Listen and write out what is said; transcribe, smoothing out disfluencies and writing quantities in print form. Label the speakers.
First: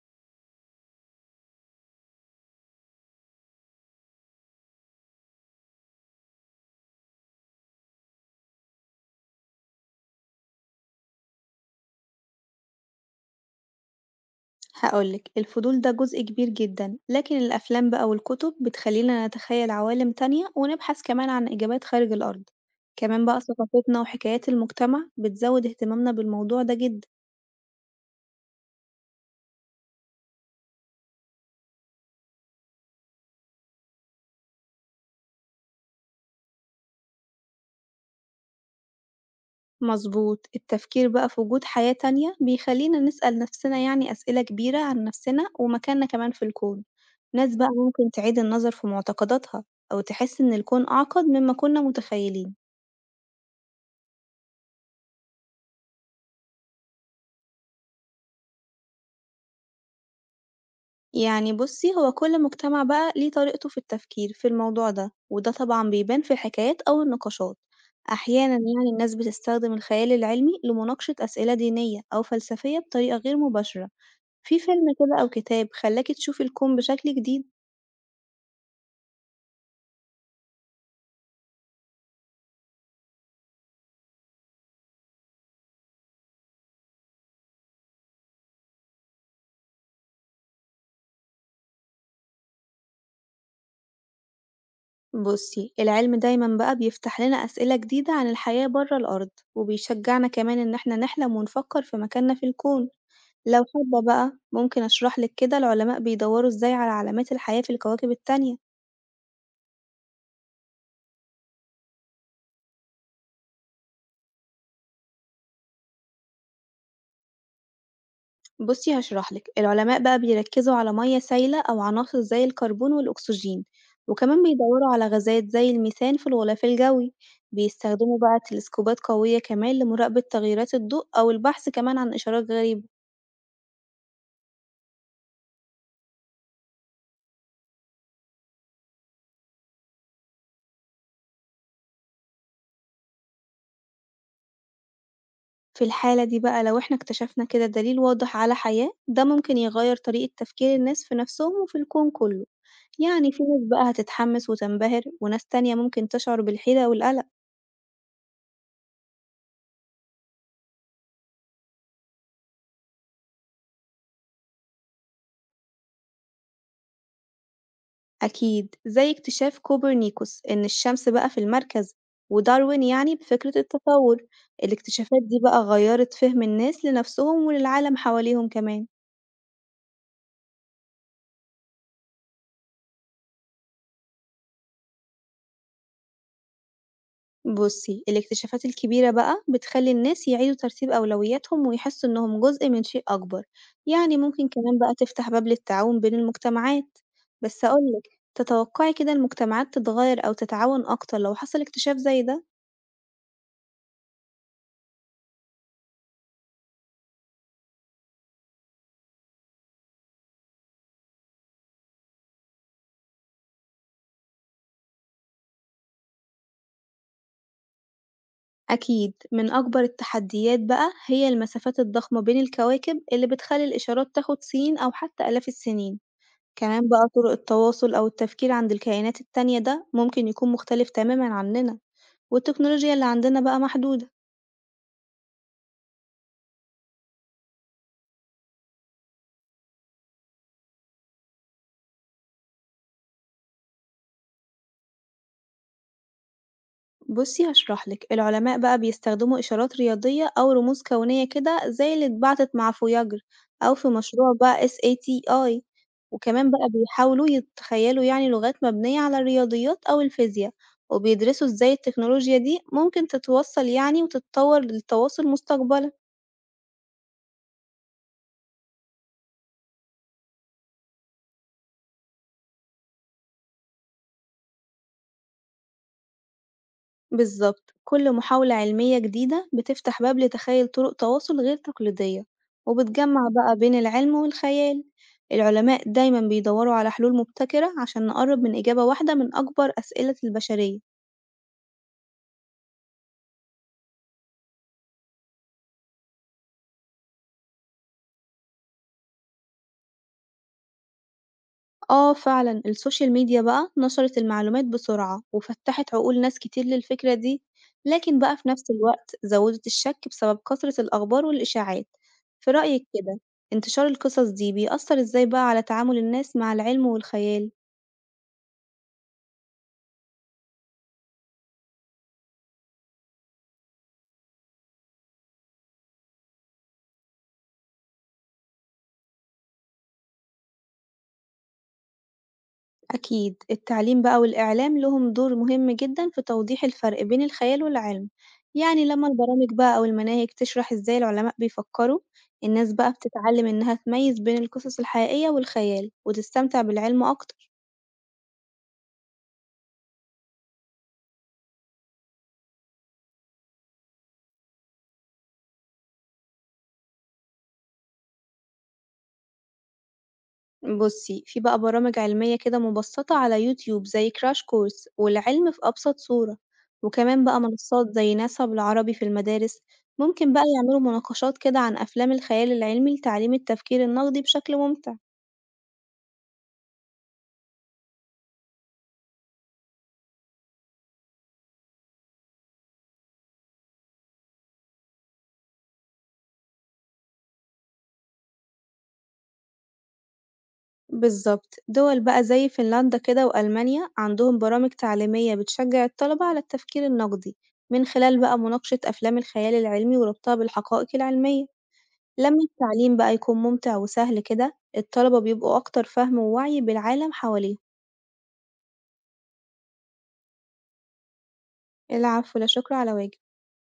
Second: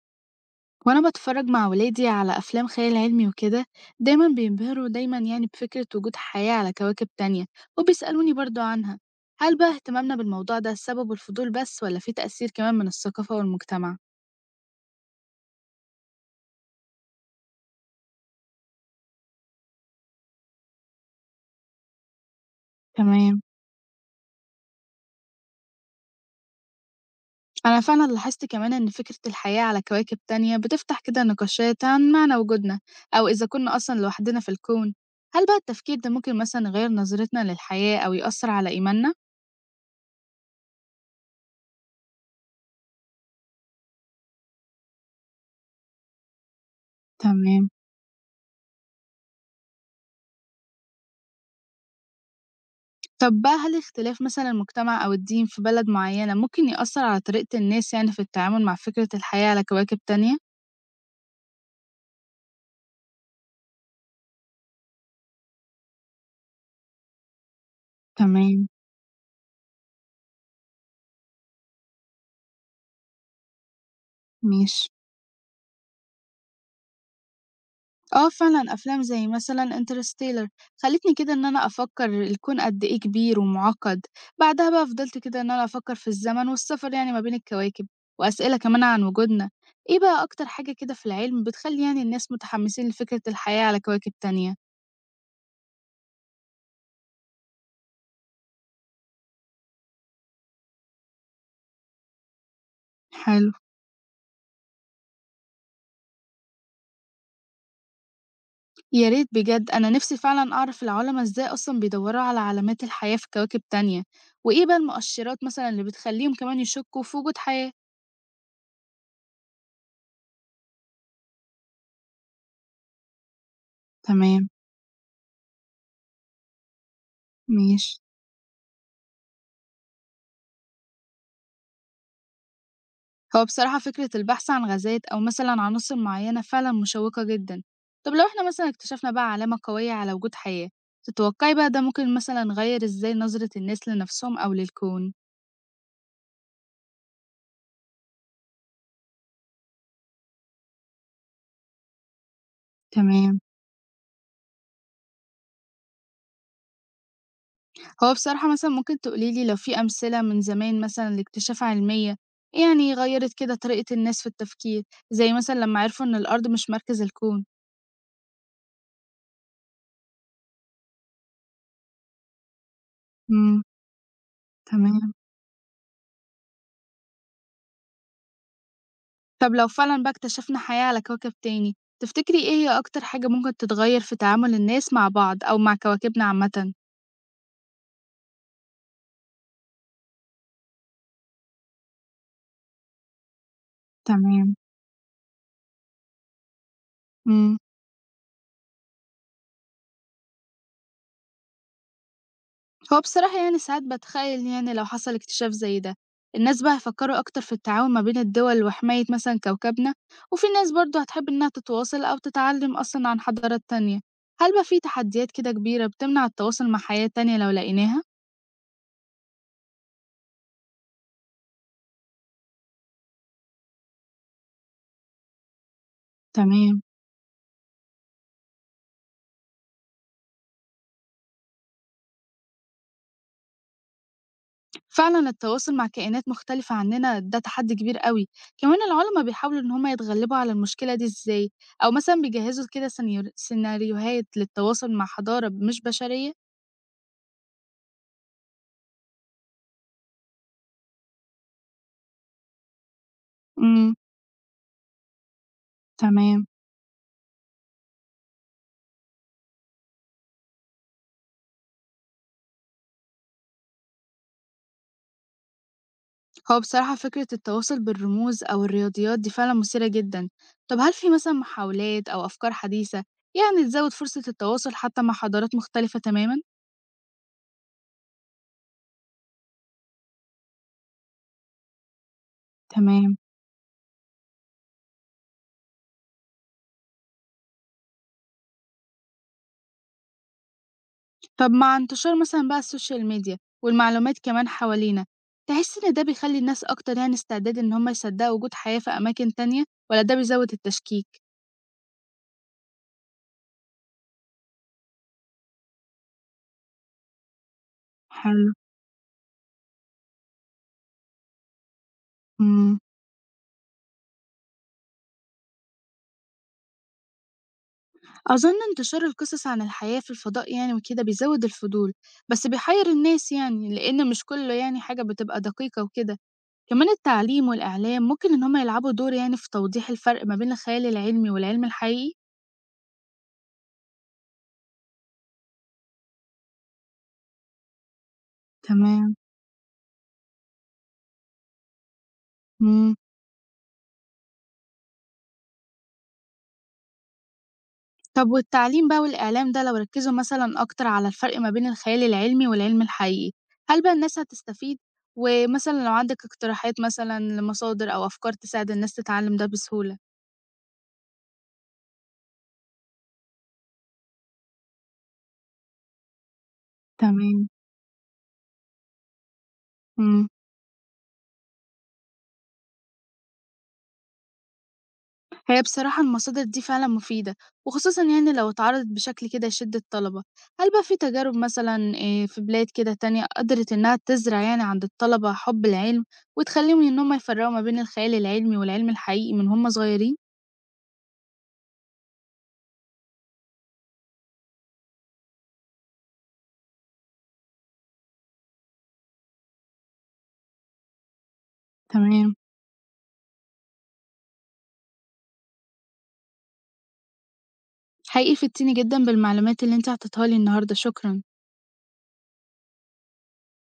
Speaker 1: وانا بتفرج مع ولادي على افلام خيال علمي وكده، دايما بينبهروا دايما بفكرة وجود حياة على كواكب تانية، وبيسألوني برضو عنها. هل بقى اهتمامنا بالموضوع ده سبب الفضول بس، ولا في تأثير كمان من الثقافة والمجتمع؟
Speaker 2: هقولك الفضول ده جزء كبير جدًا، لكن الأفلام بقى والكتب بتخلينا نتخيل عوالم تانية ونبحث كمان عن إجابات خارج الأرض، كمان
Speaker 1: تمام.
Speaker 2: بقى ثقافتنا وحكايات المجتمع بتزود اهتمامنا بالموضوع ده جدًا.
Speaker 1: انا فعلا لاحظت كمان ان فكرة الحياة على كواكب تانية بتفتح كده نقاشات عن معنى وجودنا، او اذا كنا اصلا لوحدنا في الكون. هل بقى التفكير ده ممكن مثلا يغير نظرتنا للحياة او يأثر على ايماننا؟
Speaker 2: مظبوط، التفكير بقى في وجود حياة تانية بيخلينا نسأل نفسنا يعني أسئلة كبيرة عن نفسنا ومكاننا كمان في الكون، ناس
Speaker 1: تمام.
Speaker 2: بقى ممكن تعيد النظر في معتقداتها أو تحس إن الكون أعقد مما كنا متخيلين.
Speaker 1: طب بقى هل اختلاف مثلًا المجتمع أو الدين في بلد معيّنة ممكن يأثّر على طريقة الناس في التعامل مع فكرة الحياة على كواكب تانية؟
Speaker 2: يعني بُصّي، هو كل مجتمع بقى ليه طريقته في التفكير في الموضوع ده، وده طبعًا بيبان في الحكايات أو النقاشات. أحيانًا
Speaker 1: تمام،
Speaker 2: يعني الناس بتستخدم الخيال العلمي لمناقشة أسئلة دينية أو فلسفية بطريقة غير مباشرة. في فيلم
Speaker 1: ماشي.
Speaker 2: كده أو كتاب خلّاكِ تشوفي الكون بشكل جديد؟
Speaker 1: آه فعلًا أفلام زي مثلًا Interstellar خلّتني كده إن أنا أفكّر الكون قد إيه كبير ومُعقّد. بعدها بقى فضلت كده إن أنا أفكّر في الزمن والسفر يعني ما بين الكواكب، وأسئلة كمان عن وجودنا. إيه بقى أكتر حاجة كده في العلم بتخلّي يعني الناس متحمّسين لفكرة الحياة على كواكب تانية؟
Speaker 2: بُصّي، العلم دايمًا بقى بيفتح لنا أسئلة جديدة عن الحياة برّه الأرض، وبيشجعنا كمان إن إحنا نحلم ونفكر في مكاننا في الكون.
Speaker 1: حلو.
Speaker 2: لو حابة بقى ممكن أشرح لِك كده العلماء بيدوّروا إزاي على علامات الحياة في الكواكب التانية.
Speaker 1: يا ريت بجد، أنا نفسي فعلا أعرف العلماء إزاي أصلا بيدوروا على علامات الحياة في كواكب تانية، وإيه بقى المؤشرات مثلا اللي بتخليهم كمان يشكوا في وجود حياة.
Speaker 2: بُصّي هاشرح لِك، العلماء بقى بيركّزوا على مَيّة سايلة أو عناصر زي الكربون والأكسجين، وكمان
Speaker 1: تمام.
Speaker 2: بيدوّروا على غازات زي الميثان في الغلاف الجوي،
Speaker 1: ماشي.
Speaker 2: بيستخدموا بقى تلسكوبات قوية كمان لمراقبة تغيرات الضوء أو البحث كمان عن إشارات غريبة.
Speaker 1: هو بصراحة فكرة البحث عن غازات أو مثلا عناصر معينة فعلا مشوقة جدا. طب لو إحنا مثلا اكتشفنا بقى علامة قوية على وجود حياة، تتوقعي بقى ده ممكن مثلا غير إزاي نظرة الناس لنفسهم أو للكون؟
Speaker 2: في الحالة دي بقى لو إحنا اكتشفنا كده دليل واضح على حياة، ده ممكن يغيّر طريقة تفكير الناس في نَفْسهم وفي الكون كُلّه، يعني
Speaker 1: تمام.
Speaker 2: في ناس بقى هتتحمس وتنبهر، وناس تانية ممكن تشعر بالحيرة والقلق.
Speaker 1: هو بصراحة مثلًا ممكن تقولي لي لو في أمثلة من زمان مثلًا لاكتشافات علمية، يعني غيّرت كده طريقة الناس في التفكير، زي مثلًا لمّا عرفوا إن الأرض مش مركز الكون؟
Speaker 2: أكيد، زي اكتشاف كوبرنيكوس إن الشمس بقى في المركز، وداروين يعني بفكرة
Speaker 1: إمم،
Speaker 2: التطور،
Speaker 1: تمام.
Speaker 2: الاكتشافات دي بقى غيرت فهم الناس لنفسهم وللعالم حواليهم كمان.
Speaker 1: طب لو فعلًا بقى اكتشفنا حياة على كوكب تاني، تفتكري إيه هي أكتر حاجة ممكن تتغيّر في تعامل الناس مع بعض أو مع كواكبنا عامةً؟
Speaker 2: بُصي الاكتشافات الكبيرة بقى بتخلي الناس يعيدوا ترتيب أولوياتهم ويحسوا إنهم جزء من شيء أكبر، يعني ممكن
Speaker 1: تمام،
Speaker 2: كمان بقى تفتح باب للتعاون بين المجتمعات.
Speaker 1: إمم.
Speaker 2: بس أقول لِك تتوقعي كده المجتمعات تتغير أو تتعاون أكتر لو حصل اكتشاف زي ده؟
Speaker 1: هو بصراحة يعني ساعات بتخيل يعني لو حصل اكتشاف زي ده، الناس بقى هيفكروا أكتر في التعاون ما بين الدول وحماية مثلا كوكبنا، وفي ناس برضو هتحب إنها تتواصل أو تتعلم أصلا عن حضارات تانية. هل بقى في تحديات كده كبيرة بتمنع التواصل مع حياة تانية لو لقيناها؟
Speaker 2: أكيد، من أكبر التحديات بقى هي المسافات الضخمة بين الكواكب اللي بتخلي الإشارات تاخد سنين أو حتى آلاف السنين،
Speaker 1: تمام.
Speaker 2: كمان بقى طرق التواصل أو التفكير عند الكائنات التانية ده ممكن يكون مختلف تمامًا عننا، والتكنولوجيا اللي عندنا بقى محدودة.
Speaker 1: فعلا التواصل مع كائنات مختلفة عننا ده تحدي كبير قوي. كمان العلماء بيحاولوا إن هما يتغلبوا على المشكلة دي إزاي، أو مثلا بيجهزوا كده سيناريوهات للتواصل مع حضارة مش بشرية.
Speaker 2: بُصّي هاشرح لِك، العلماء بقى بيستخدموا إشارات رياضية أو رموز كونية كده زي اللي اتبعتت مع فوياجر أو في
Speaker 1: امم.
Speaker 2: مشروع بقى SATI،
Speaker 1: تمام.
Speaker 2: وكمان بقى بيحاولوا يتخيلوا يعني لغات مبنية على الرياضيات أو الفيزيا، وبيدرسوا إزاي التكنولوجيا دي ممكن تتوصّل يعني وتتطور للتواصل مستقبلًا.
Speaker 1: هو بصراحة فكرة التواصل بالرموز أو الرياضيات دي فعلا مثيرة جدا. طب هل في مثلا محاولات أو أفكار حديثة يعني تزود فرصة التواصل حتى مع حضارات مختلفة تماما؟
Speaker 2: بالظبط، كل محاولة علمية جديدة بتفتح باب لتخيل طرق تواصل غير تقليدية،
Speaker 1: تمام.
Speaker 2: وبتجمع بقى بين العلم والخيال. العلماء دايما بيدوروا على حلول مبتكرة عشان نقرب من إجابة واحدة من أكبر أسئلة البشرية.
Speaker 1: طب مع انتشار مثلا بقى السوشيال ميديا والمعلومات كمان حوالينا، تحس إن ده بيخلي الناس أكتر يعني استعداد إن هم يصدقوا وجود حياة في أماكن تانية، ولا ده بيزود التشكيك؟
Speaker 2: آه، فعلا السوشيال ميديا بقى نشرت المعلومات بسرعة وفتحت عقول ناس كتير للفكرة دي، لكن بقى في
Speaker 1: حلو.
Speaker 2: نفس الوقت زودت الشك بسبب كثرة الأخبار والإشاعات. في
Speaker 1: مم.
Speaker 2: رأيك كده، انتشار القصص دي بيأثر إزاي بقى على تعامل الناس مع العلم والخيال؟
Speaker 1: أظن انتشار القصص عن الحياة في الفضاء يعني وكده بيزود الفضول، بس بيحير الناس يعني لأن مش كله يعني حاجة بتبقى دقيقة وكده. كمان التعليم والإعلام ممكن إن هما يلعبوا دور يعني في توضيح الفرق ما بين الخيال العلمي والعلم الحقيقي.
Speaker 2: أكيد، التعليم بقى والإعلام لهم دور مهم جدًا في توضيح الفرق بين الخيال والعلم، يعني لما
Speaker 1: تمام.
Speaker 2: البرامج بقى أو المناهج تشرح إزاي العلماء بيفكروا، الناس بقى
Speaker 1: مم.
Speaker 2: بتتعلم إنها تميز بين القصص الحقيقية والخيال وتستمتع بالعلم أكتر.
Speaker 1: طب والتعليم بقى والإعلام ده لو ركزوا مثلا أكتر على الفرق ما بين الخيال العلمي والعلم الحقيقي، هل بقى الناس هتستفيد؟ ومثلا لو عندك اقتراحات مثلا لمصادر أو أفكار تساعد الناس تتعلم ده بسهولة.
Speaker 2: بُصي، في بقى برامج علمية كده مبسطة على يوتيوب زي Crash Course والعلم في أبسط صورة، وكمان بقى
Speaker 1: تمام.
Speaker 2: منصات زي ناسا بالعربي في المدارس.
Speaker 1: مم.
Speaker 2: ممكن بقى يعملوا مناقشات كده عن أفلام الخيال العلمي لتعليم التفكير النقدي بشكل ممتع.
Speaker 1: هي بصراحة المصادر دي فعلا مفيدة، وخصوصا يعني لو اتعرضت بشكل كده يشد الطلبة. هل بقى في تجارب مثلا إيه، في بلاد كده تانية قدرت إنها تزرع يعني عند الطلبة حب العلم، وتخليهم إن هم يفرقوا ما بين الخيال العلمي والعلم الحقيقي من هم صغيرين؟
Speaker 2: بالضبط، دول بقى زي فنلندا كده وألمانيا عندهم برامج تعليمية بتشجع الطلبة على التفكير النقدي، من خلال بقى مناقشة أفلام الخيال العلمي وربطها بالحقائق العلمية،
Speaker 1: تمام.
Speaker 2: لما التعليم بقى يكون ممتع وسهل كده الطلبة بيبقوا أكتر فهم ووعي بالعالم حواليهم.
Speaker 1: حقيقي فدتيني جدا بالمعلومات اللي انت اعطيتها لي النهاردة، شكرا.
Speaker 2: العفو، لا شكر على واجب.